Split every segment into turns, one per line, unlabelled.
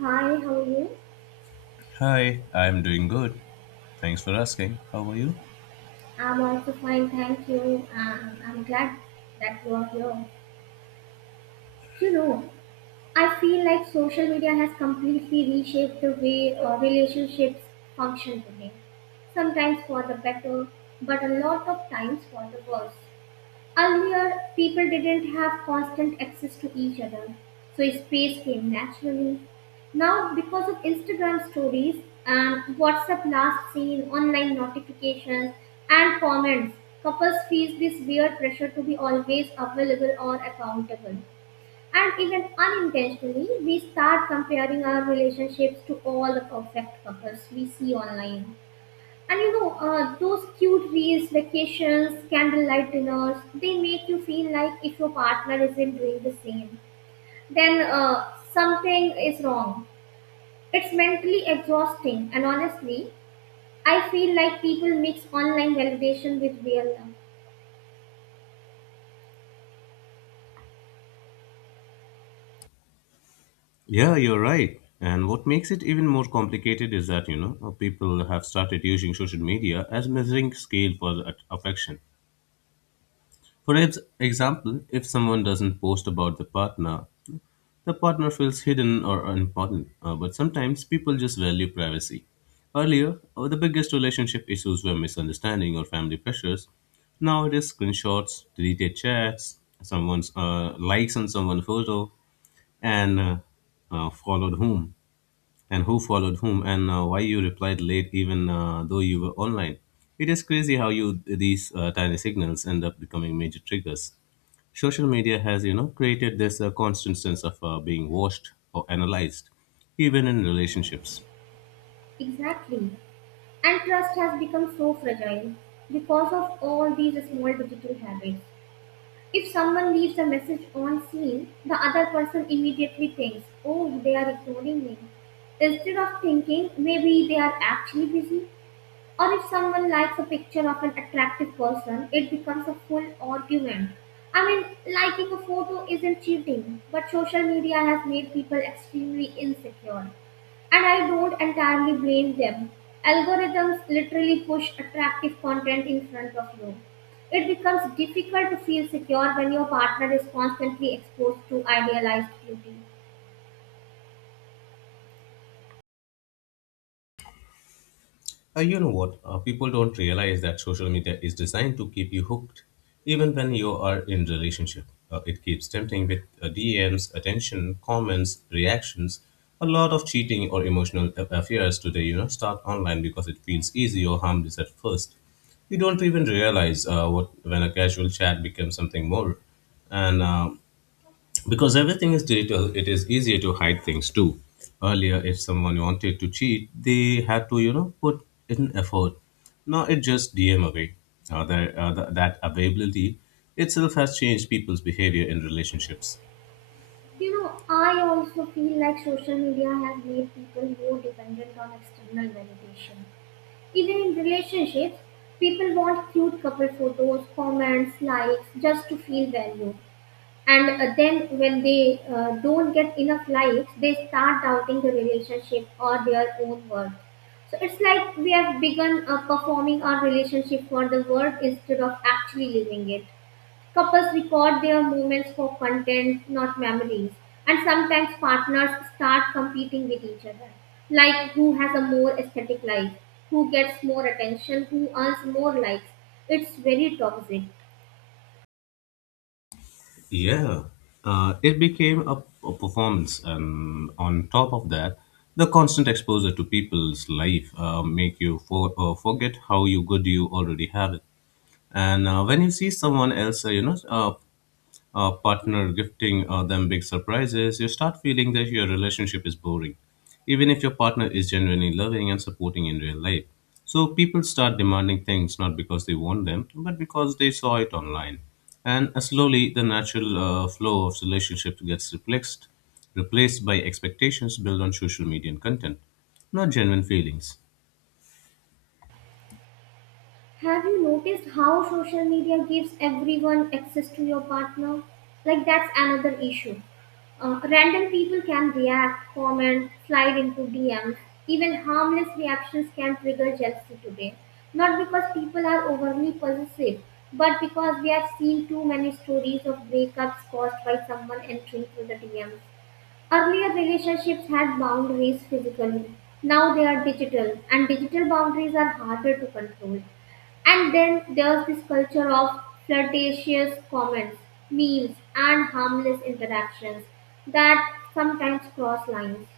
Hi, how are you?
Hi, I'm doing good. Thanks for asking. How are you?
I'm also fine, thank you. I'm glad that you are here. You know, I feel like social media has completely reshaped the way relationships function today. Sometimes for the better, but a lot of times for the worse. Earlier, people didn't have constant access to each other, so space came naturally. Now, because of Instagram stories and WhatsApp last seen, online notifications, and comments, couples feel this weird pressure to be always available or accountable. And even unintentionally, we start comparing our relationships to all the perfect couples we see online. And you know, those cute reels, vacations, candlelight dinners, they make you feel like if your partner isn't doing the same, then something is wrong. It's mentally exhausting, and honestly, I feel like people mix online validation with real love.
Yeah, you're right. And what makes it even more complicated is that, you know, people have started using social media as measuring scale for the affection. For example, if someone doesn't post about the partner. The partner feels hidden or unimportant, but sometimes people just value privacy. Earlier, the biggest relationship issues were misunderstanding or family pressures. Now it is screenshots, deleted chats, someone's likes on someone's photo, and followed whom, and who followed whom, and why you replied late even though you were online. It is crazy how you these tiny signals end up becoming major triggers. Social media has, you know, created this constant sense of being watched or analyzed even in relationships.
Exactly. And trust has become so fragile because of all these small digital habits. If someone leaves a message on scene, the other person immediately thinks, oh, they are ignoring me. Instead of thinking, maybe they are actually busy. Or if someone likes a picture of an attractive person, it becomes a full argument. I mean, liking a photo isn't cheating, but social media has made people extremely insecure. And I don't entirely blame them. Algorithms literally push attractive content in front of you. It becomes difficult to feel secure when your partner is constantly exposed to idealized beauty.
You know what, people don't realize that social media is designed to keep you hooked even when you are in relationship. It keeps tempting with DMs, attention, comments, reactions. A lot of cheating or emotional affairs today, you know, start online because it feels easy or harmless at first. You don't even realize what when a casual chat becomes something more. And because everything is digital, it is easier to hide things too. Earlier, if someone wanted to cheat, they had to, you know, put in effort. Now it just DM away. That availability itself has changed people's behavior in relationships.
You know, I also feel like social media has made people more dependent on external validation. Even in relationships, people want cute couple photos, comments, likes, just to feel valued. And then when they don't get enough likes, they start doubting the relationship or their own worth. So it's like we have begun performing our relationship for the world instead of actually living it. Couples record their moments for content, not memories. And sometimes partners start competing with each other, like who has a more aesthetic life, who gets more attention, who earns more likes. It's very toxic.
Yeah, it became a performance, and on top of that the constant exposure to people's life make you forget how you good you already have it. And when you see someone else, partner gifting them big surprises, you start feeling that your relationship is boring, even if your partner is genuinely loving and supporting in real life. So people start demanding things not because they want them, but because they saw it online. And slowly, the natural flow of relationships gets replaced by expectations built on social media and content, not genuine feelings.
Have you noticed how social media gives everyone access to your partner? Like, that's another issue. Random people can react, comment, slide into DMs. Even harmless reactions can trigger jealousy today. Not because people are overly possessive, but because we have seen too many stories of breakups caused by someone entering through the DMs. Earlier relationships had boundaries physically. Now they are digital, and digital boundaries are harder to control. And then there's this culture of flirtatious comments, memes, and harmless interactions that sometimes cross lines.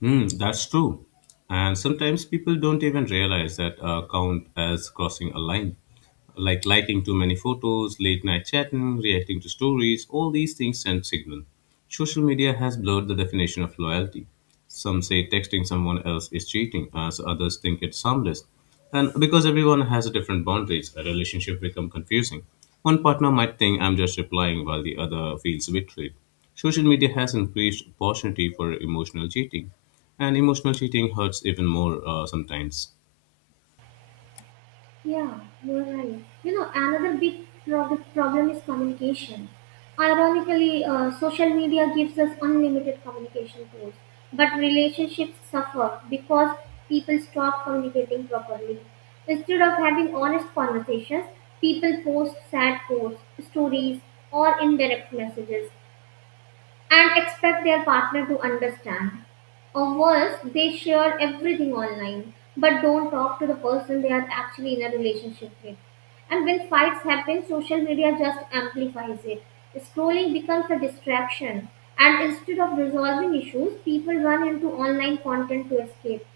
Hmm, that's true. And sometimes people don't even realize that count as crossing a line. Like liking too many photos, late night chatting, reacting to stories, all these things send signal. Social media has blurred the definition of loyalty. Some say texting someone else is cheating, as others think it's harmless. And because everyone has a different boundaries, a relationship become confusing. One partner might think I'm just replying while the other feels betrayed. Social media has increased opportunity for emotional cheating, and emotional cheating hurts even more sometimes.
Yeah, you're right. You know, another big problem is communication. Ironically, social media gives us unlimited communication tools, but relationships suffer because people stop communicating properly. Instead of having honest conversations, people post sad posts, stories, or indirect messages and expect their partner to understand. Or worse, they share everything online but don't talk to the person they are actually in a relationship with. And when fights happen, social media just amplifies it. Scrolling becomes a distraction, and instead of resolving issues, people run into online content to escape.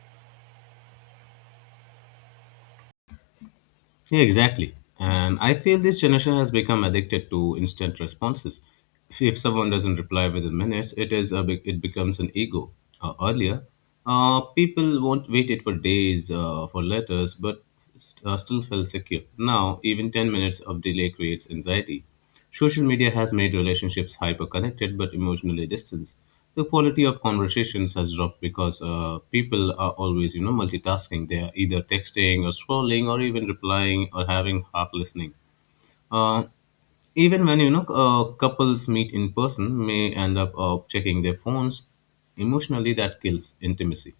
Yeah, exactly. And I feel this generation has become addicted to instant responses. If someone doesn't reply within minutes, it is a big, it becomes an ego. Earlier, people won't waited for days for letters, but still felt secure. Now, even 10 minutes of delay creates anxiety. Social media has made relationships hyper-connected but emotionally distant. The quality of conversations has dropped because people are always, you know, multitasking. They are either texting or scrolling or even replying or having half listening. Uh, Even when, you know, couples meet in person, may end up checking their phones. Emotionally, that kills intimacy.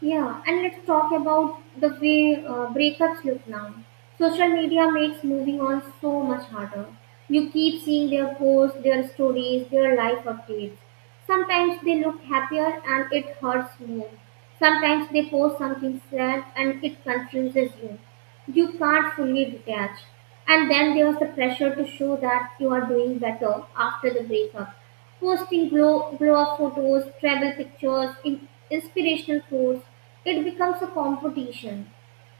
Yeah, and let's talk about the way breakups look now. Social media makes moving on so much harder. You keep seeing their posts, their stories, their life updates. Sometimes they look happier and it hurts more. Sometimes they post something sad and it confuses you, can't fully detach. And then there was the pressure to show that you are doing better after the breakup. Posting glow up photos, travel pictures, inspirational quotes, it becomes a competition.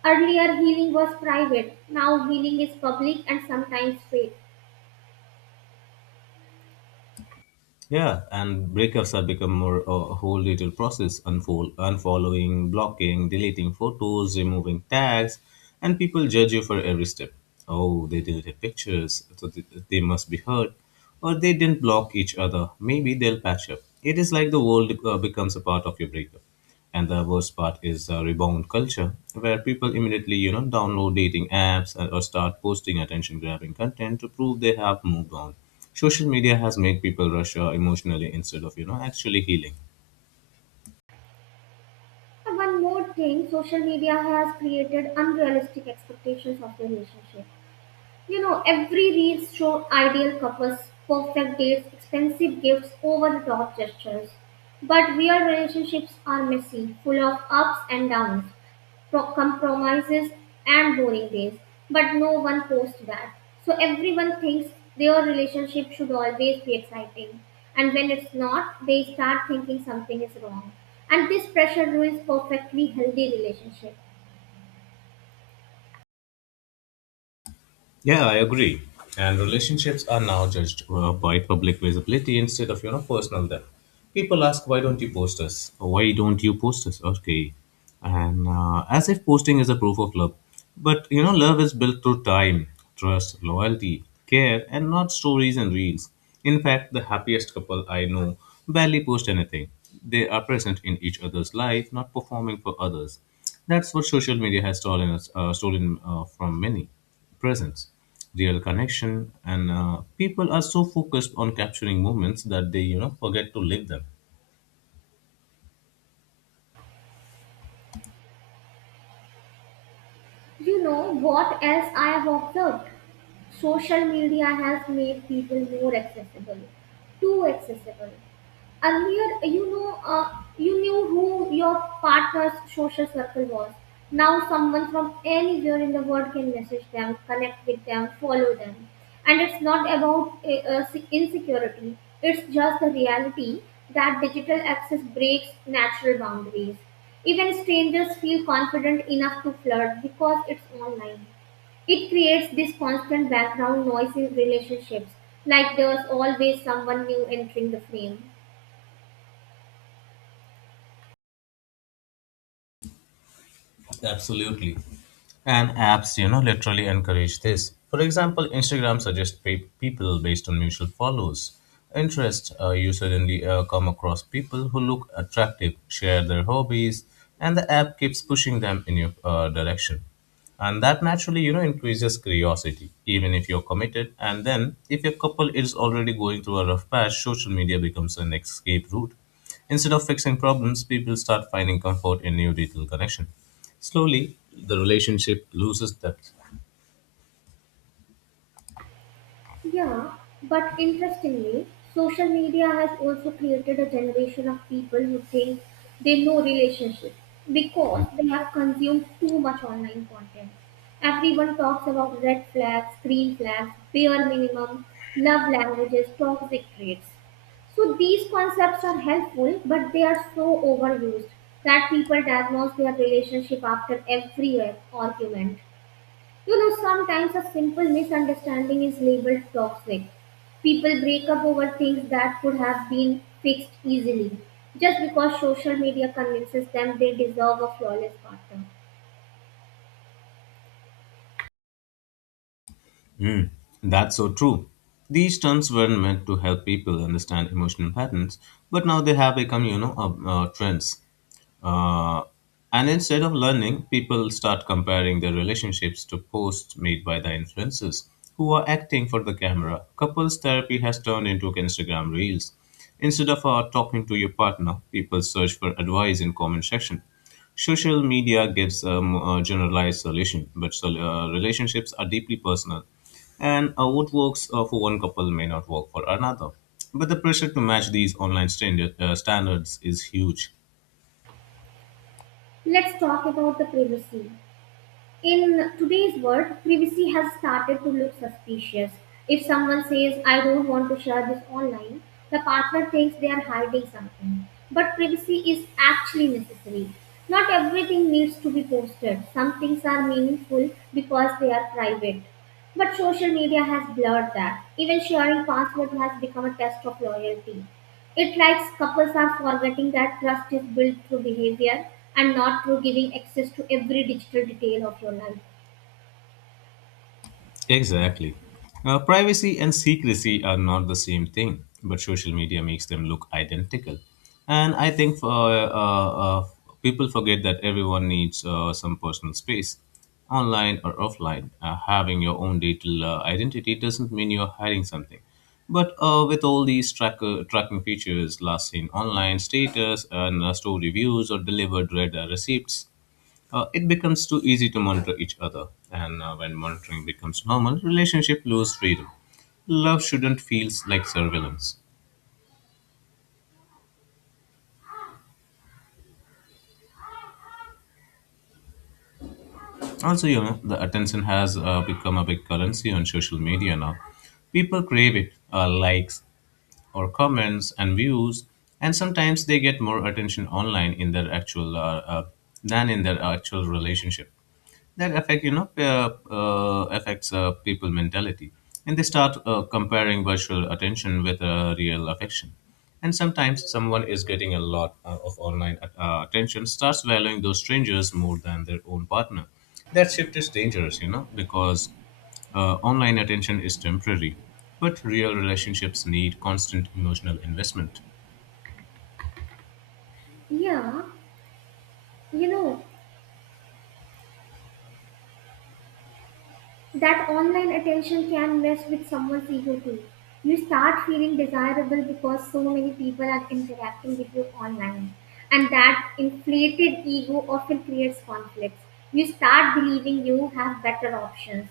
Earlier, healing was private. Now, healing is public and sometimes fake.
Yeah, and breakups have become more a whole little process, unfold, unfollowing, blocking, deleting photos, removing tags, and people judge you for every step. Oh, they deleted pictures, so they must be hurt, or they didn't block each other. Maybe they'll patch up. It is like the world becomes a part of your breakup. And the worst part is the rebound culture, where people immediately, you know, download dating apps and- or start posting attention-grabbing content to prove they have moved on. Social media has made people rush emotionally instead of, you know, actually healing.
And one more thing social media has created unrealistic expectations of the relationship. You know, every reel show ideal couples, perfect dates, expensive gifts, over the top gestures. But real relationships are messy, full of ups and downs, compromises, and boring days. But no one posts that. So everyone thinks their relationship should always be exciting. And when it's not, they start thinking something is wrong. And this pressure ruins perfectly healthy relationships.
Yeah, I agree. And relationships are now judged by public visibility instead of, you know, personal depth. People ask, "Why don't you post us? Why don't you post us?" Okay, and as if posting is a proof of love, but, you know, love is built through time, trust, loyalty, care, and not stories and reels. In fact, the happiest couple I know barely post anything. They are present in each other's life, not performing for others. That's what social media has stolen from many: presence, real connection, and people are so focused on capturing moments that they, you know, forget to live them.
You know what else I have observed? Social media has made people more accessible, too accessible. Earlier, you know, you knew who your partner's social circle was. Now someone from anywhere in the world can message them, connect with them, follow them, and it's not about insecurity, it's just the reality that digital access breaks natural boundaries. Even strangers feel confident enough to flirt because it's online. It creates this constant background noise in relationships, like there's always someone new entering the frame.
Absolutely. And apps, you know, literally encourage this. For example, Instagram suggests people based on mutual follows. Interest, you suddenly come across people who look attractive, share their hobbies, and the app keeps pushing them in your direction. And that naturally, you know, increases curiosity, even if you're committed. And then, if your couple is already going through a rough patch, social media becomes an escape route. Instead of fixing problems, people start finding comfort in new digital connection. Slowly, the relationship loses depth.
Yeah, but interestingly, social media has also created a generation of people who think they know relationships because they have consumed too much online content. Everyone talks about red flags, green flags, bare minimum, love languages, toxic traits. So these concepts are helpful, but they are so overused that people diagnose their relationship after every argument. You know, sometimes a simple misunderstanding is labeled toxic. People break up over things that could have been fixed easily just because social media convinces them they deserve a flawless partner.
Mm, that's so true. These terms weren't meant to help people understand emotional patterns, but now they have become, you know, trends. Uh, and instead of learning, people start comparing their relationships to posts made by the influencers who are acting for the camera. Couples therapy has turned into Instagram reels. Instead of talking to your partner, people search for advice in comment section. Social media gives a generalized solution, but relationships are deeply personal. And what works for one couple may not work for another. But the pressure to match these standards is huge.
Let's talk about the privacy. In today's world, privacy has started to look suspicious. If someone says, I don't want to share this online, the partner thinks they are hiding something. But privacy is actually necessary. Not everything needs to be posted. Some things are meaningful because they are private. But social media has blurred that. Even sharing passwords has become a test of loyalty. It likes couples are forgetting that trust is built through behavior and not through giving access to every digital detail of your life.
Exactly. Privacy and secrecy are not the same thing, but social media makes them look identical. And I think people forget that everyone needs some personal space, online or offline. Having your own digital identity doesn't mean you're hiding something. But with all these tracking features, last seen online status, and store reviews, or delivered read receipts, it becomes too easy to monitor each other. And when monitoring becomes normal, relationship lose freedom. Love shouldn't feel like surveillance. Also, you know, the attention has become a big currency on social media now. People crave it, likes or comments and views, and sometimes they get more attention online in their actual than in their actual relationship. That affects people mentality, and they start comparing virtual attention with real affection. And sometimes someone is getting a lot of online attention starts valuing those strangers more than their own partner. That shift is dangerous, you know, because online attention is temporary, but real relationships need constant emotional investment.
Yeah, you know, that online attention can mess with someone's ego too. You start feeling desirable because so many people are interacting with you online. And that inflated ego often creates conflicts. You start believing you have better options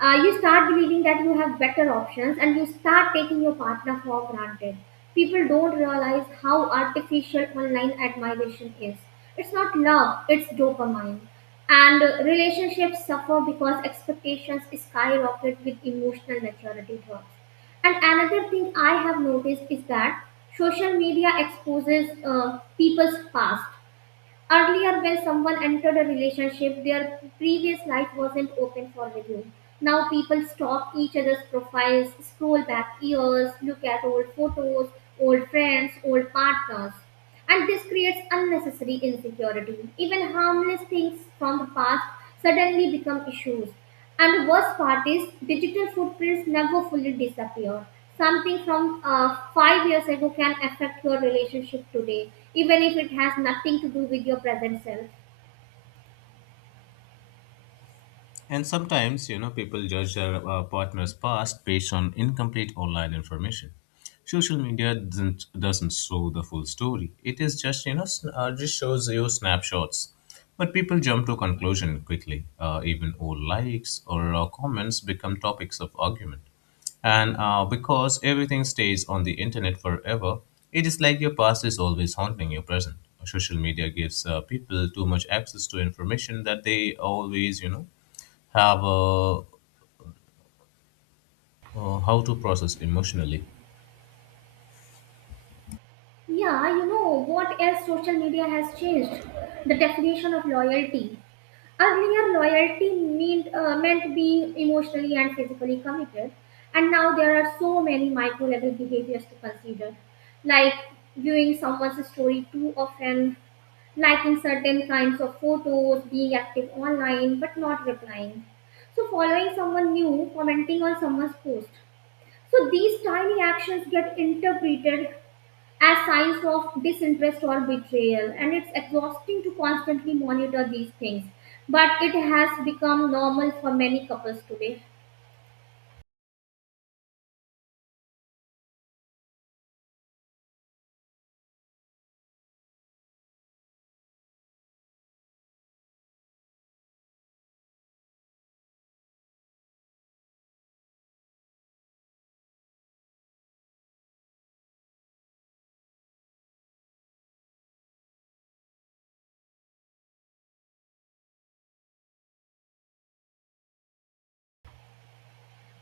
you start believing that you have better options and you start taking your partner for granted. People don't realize how artificial online admiration is. It's not love, it's dopamine. And relationships suffer because expectations skyrocket with emotional maturity drops. And another thing I have noticed is that social media exposes people's past. Earlier, when someone entered a relationship, their previous life wasn't open for review. Now people stalk each other's profiles, scroll back years, look at old photos, old friends, old partners. And this creates unnecessary insecurity. Even harmless things from the past suddenly become issues. And the worst part is, digital footprints never fully disappear. Something from five years ago can affect your relationship today, even if it has nothing to do with your present self.
And sometimes, you know, people judge their partner's past based on incomplete online information. Social media doesn't show the full story. It is just, you know, just shows you snapshots, but people jump to conclusion quickly. Even old likes or comments become topics of argument. And because everything stays on the internet forever, it is like your past is always haunting your present. Social media gives people too much access to information that they always, you know, have how to process emotionally.
Yeah, you know what else social media has changed? The definition of loyalty. Earlier, loyalty meant being emotionally and physically committed, and now there are so many micro level behaviors to consider, like viewing someone's story too often, liking certain kinds of photos, being active online but not replying. So, following someone new, commenting on someone's post. So, these tiny actions get interpreted as signs of disinterest or betrayal, and it's exhausting to constantly monitor these things. But it has become normal for many couples today.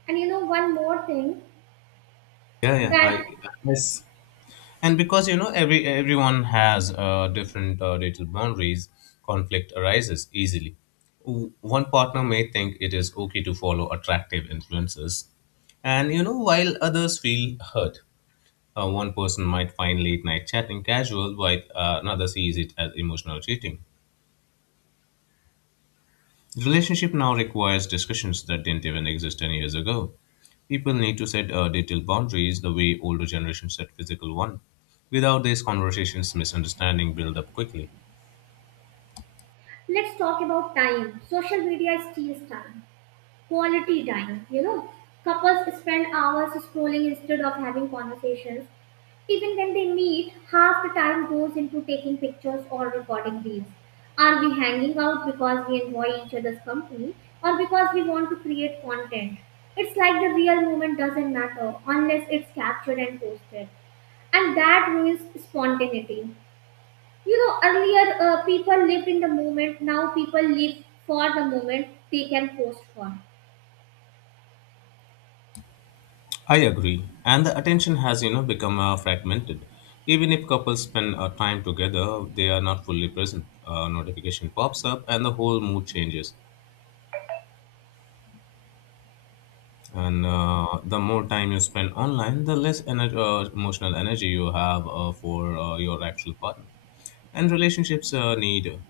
And you know, one more thing
Yeah, yeah.
that
I yes. And because, you know, everyone has different digital boundaries, conflict arises easily. One partner may think it is okay to follow attractive influences, and, you know, while others feel hurt. One person might find late night chatting casual while another sees it as emotional cheating. The relationship now requires discussions that didn't even exist 10 years ago. People need to set detailed boundaries the way older generations set physical ones. Without these conversations, misunderstanding build up quickly.
let's talk about time. Social media steals time. Quality time, you know. Couples spend hours scrolling instead of having conversations. Even when they meet, half the time goes into taking pictures or recording reels. Are we hanging out because we enjoy each other's company or because we want to create content? It's like the real moment doesn't matter unless it's captured and posted, and that ruins spontaneity. You know, earlier people lived in the moment, now people live for the moment they can post for.
I agree, and the attention has, you know, become fragmented. Even if couples spend time together, they are not fully present. A notification pops up, and the whole mood changes. And the more time you spend online, the less emotional energy you have for your actual partner. And relationships need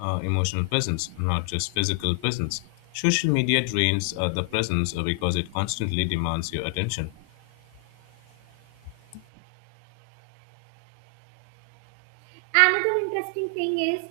emotional presence, not just physical presence. Social media drains the presence because it constantly demands your attention.
Another interesting thing is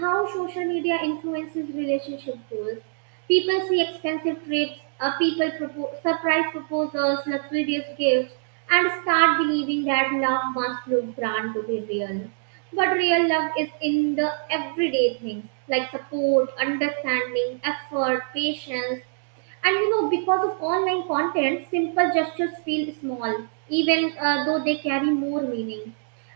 how social media influences relationship goals. People see expensive trips, surprise proposals, luxurious gifts, and start believing that love must look grand to be real. But real love is in the everyday things like support, understanding, effort, patience, and you know, because of online content, simple gestures feel small, even though they carry more meaning.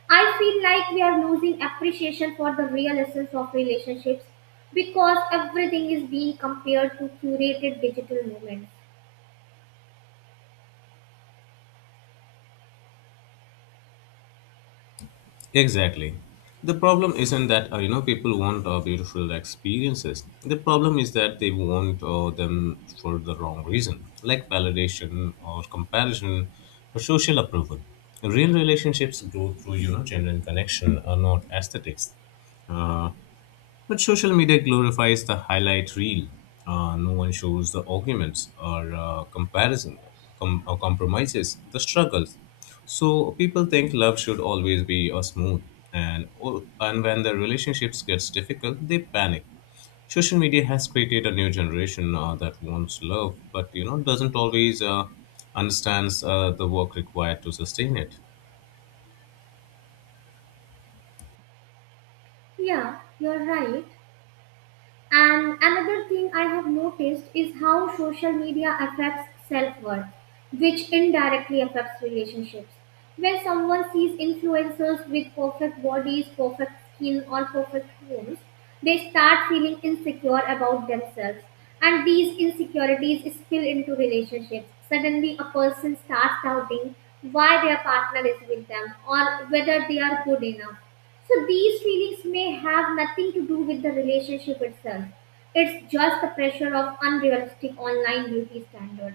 I feel like we are losing appreciation for the real essence of relationships because everything is being compared to curated digital moments.
Exactly. The problem isn't that, you know, people want beautiful experiences. The problem is that they want them for the wrong reason, like validation or comparison or social approval. Real relationships grow through, you know, genuine connection, not aesthetics. Uh, But social media glorifies the highlight reel. No one shows the arguments or comparison or compromises, the struggles. So people think love should always be smooth, and when the relationships gets difficult, they panic. Social media has created a new generation that wants love, but you know doesn't always understands the work required to sustain it.
Yeah, you're right. And another thing I have noticed is how social media affects self worth, which indirectly affects relationships. When someone sees influencers with perfect bodies, perfect skin, or perfect homes, they start feeling insecure about themselves. And these insecurities spill into relationships. Suddenly, a person starts doubting why their partner is with them or whether they are good enough. So these feelings may have nothing to do with the relationship itself. It's just the pressure of unrealistic online beauty standards.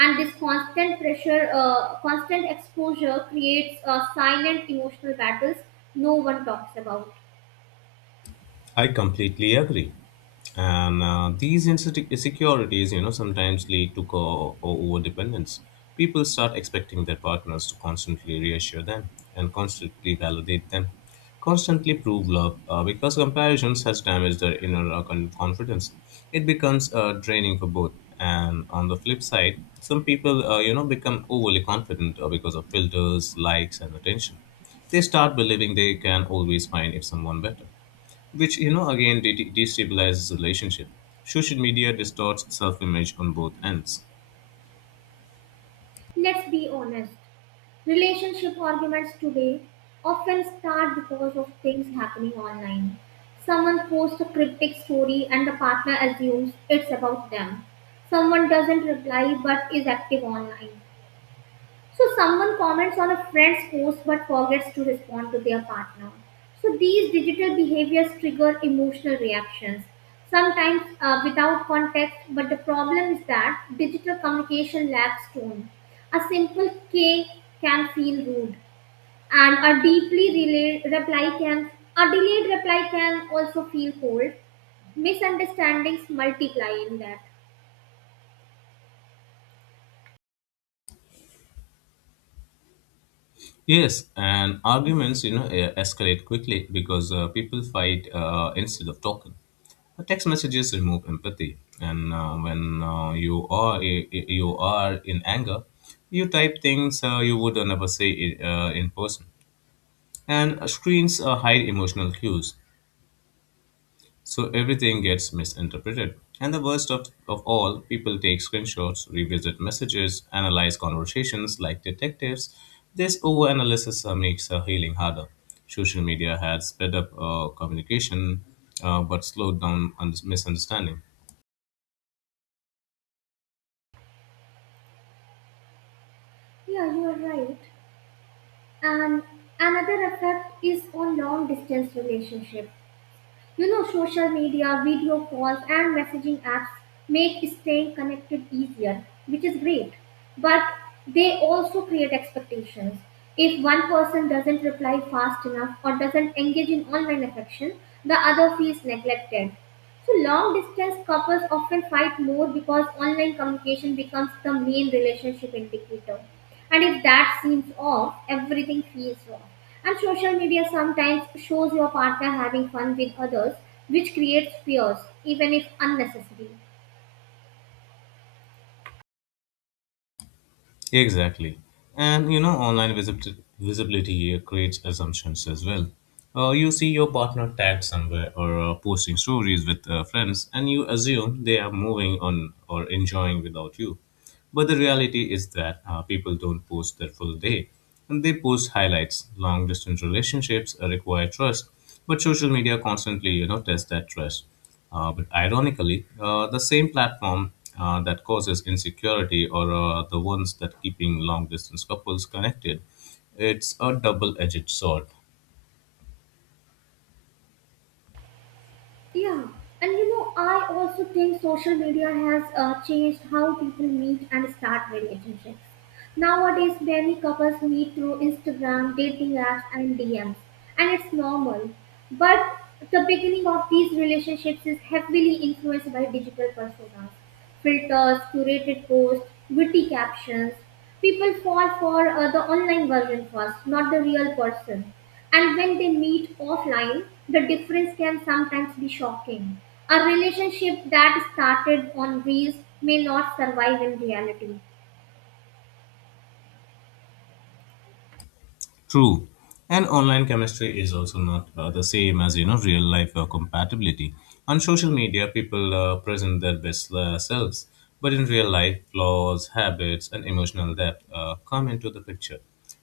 And this constant constant exposure creates silent emotional battles no one talks about.
I completely agree. And these insecurities, you know, sometimes lead to over dependence. People start expecting their partners to constantly reassure them and constantly validate them, constantly prove love, because comparisons has damaged their inner confidence. It becomes draining for both. And on the flip side, some people, become overly confident because of filters, likes, and attention. They start believing they can always find if someone better, which again destabilizes relationship. Social media distorts self-image on both ends.
Let's be honest. Relationship arguments today often start because of things happening online. Someone posts a cryptic story and the partner assumes it's about them. Someone doesn't reply but is active online. So someone comments on a friend's post but forgets to respond to their partner. So these digital behaviors trigger emotional reactions, sometimes without context. But the problem is that digital communication lacks tone. A simple K can feel rude, and a delayed reply can also feel cold. Misunderstandings multiply in that.
Yes, and arguments, escalate quickly because people fight instead of talking. Text messages remove empathy, and when you are eh, eh, you are in anger, you type things you would never say in person, and screens hide emotional cues. So everything gets misinterpreted. And the worst of all, people take screenshots, revisit messages, analyze conversations like detectives. This overanalysis makes healing harder. Social media has sped up communication, but slowed down misunderstanding.
Yeah, you are right. And another effect is on long distance relationship. You know, social media, video calls, and messaging apps make staying connected easier, which is great. But they also create expectations. If one person doesn't reply fast enough or doesn't engage in online affection, the other feels neglected. So long distance couples often fight more because online communication becomes the main relationship indicator. And if that seems off, everything feels wrong. And social media sometimes shows your partner having fun with others, which creates fears, even if unnecessary.
Exactly. And you know, online visibility creates assumptions as well. You see your partner tagged somewhere or posting stories with friends, and you assume they are moving on or enjoying without you. But the reality is that people don't post their full day. And they post highlights. Long distance relationships require trust, but social media constantly, you know, tests that trust. But ironically, the same platform that causes insecurity or the ones that keeping long distance couples connected, it's a double-edged sword.
Yeah, and you know, I also think social media has changed how people meet and start relationships. Nowadays, many couples meet through Instagram, dating apps, and DMs, and it's normal. But the beginning of these relationships is heavily influenced by digital personas, filters, curated posts, witty captions. People fall for the online version first, not the real person. And when they meet offline, the difference can sometimes be shocking. A relationship that started on Reels may not survive in reality.
True. And online chemistry is also not the same as you know real life compatibility. On social media, people present their best selves, but in real life, flaws, habits, and emotional depth come into the picture.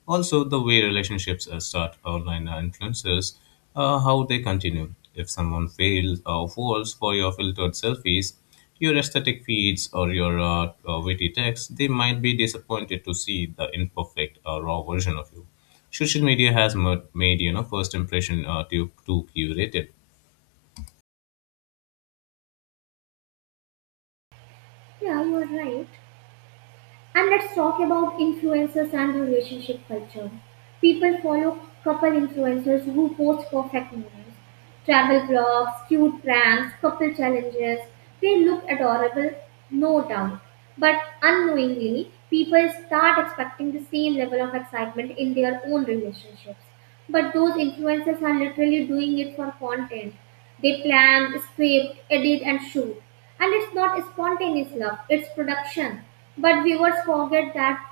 Also, the way relationships start online influences how they continue. If someone fails or falls for your filtered selfies, your aesthetic feeds or your witty text, they might be disappointed to see the imperfect, raw version of you. Social media has made you know first impression too curated.
Yeah, you are right. And let's talk about influencers and relationship culture. People follow couple influencers who post perfect moments, travel vlogs, cute pranks, couple challenges. They look adorable, no doubt. But unknowingly, people start expecting the same level of excitement in their own relationships. But those influencers are literally doing it for content. They plan, script, edit, and shoot. And it's not spontaneous love, it's production. But viewers forget that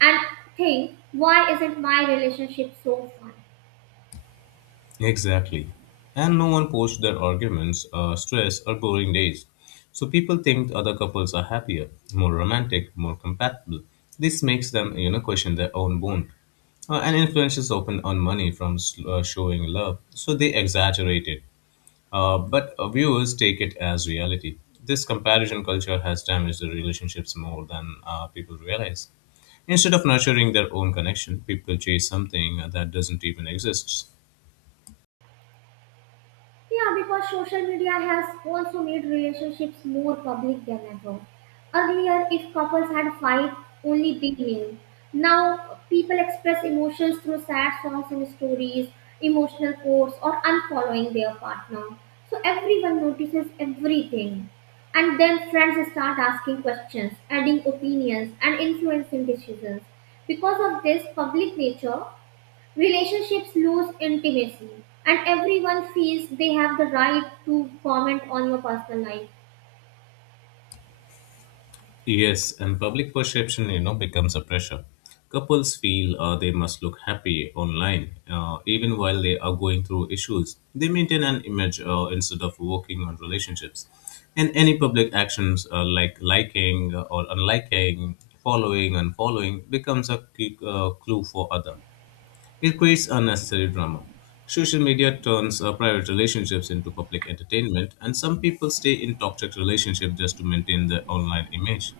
and think, why isn't my relationship so fun?
Exactly. And no one posts their arguments, stress, or boring days. So people think other couples are happier, more romantic, more compatible. This makes them, you know, question their own bond. And influences often earn money from showing love, so they exaggerate it. But viewers take it as reality. This comparison culture has damaged the relationships more than people realize. Instead of nurturing their own connection, people chase something that doesn't even exist.
Yeah, because social media has also made relationships more public than ever. Earlier, if couples had a fight, only they knew. Now, people express emotions through sad songs and stories, emotional quotes, or unfollowing their partner. So everyone notices everything. And then friends start asking questions, adding opinions, and influencing decisions. Because of this public nature, relationships lose intimacy, and everyone feels they have the right to comment on your personal life.
Yes, and public perception, you know, becomes a pressure. Couples feel they must look happy online, even while they are going through issues. They maintain an image instead of working on relationships. And any public actions like liking or unliking, following and following becomes a key, clue for other. It creates unnecessary drama. Social media turns private relationships into public entertainment, and some people stay in toxic relationships just to maintain their online image.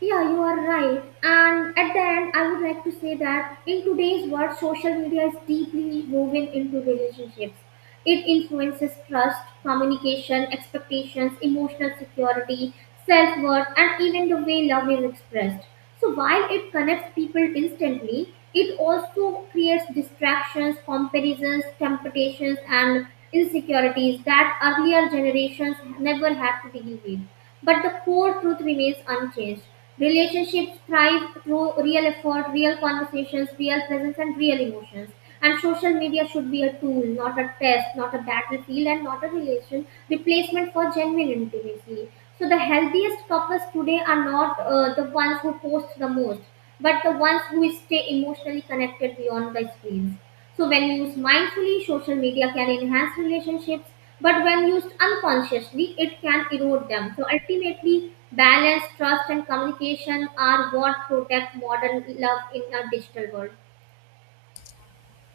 Yeah, you are right. And at the end, I would like to say that in today's world, social media is deeply woven into relationships. It influences trust, communication, expectations, emotional security, self worth, and even the way love is expressed. So while it connects people instantly, it also creates distractions, comparisons, temptations, and insecurities that earlier generations never had to deal with. But the core truth remains unchanged. Relationships thrive through real effort, real conversations, real presence, and real emotions. And social media should be a tool, not a test, not a battlefield, and not a relation replacement for genuine intimacy. So the healthiest couples today are not the ones who post the most, but the ones who stay emotionally connected beyond the screens. So when used mindfully, social media can enhance relationships, but when used unconsciously, it can erode them. So ultimately, balance, trust, and communication are what protect modern love in a digital world.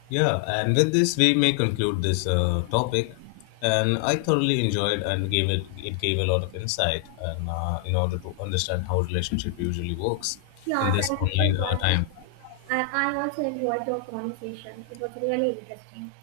Yeah, and with this, we may conclude this topic. And I thoroughly enjoyed and gave it. It gave a lot of insight, and in order to understand how relationship usually works in
Yeah,
this
thank you so
online
much.
time.
I also enjoyed your conversation. It was really interesting.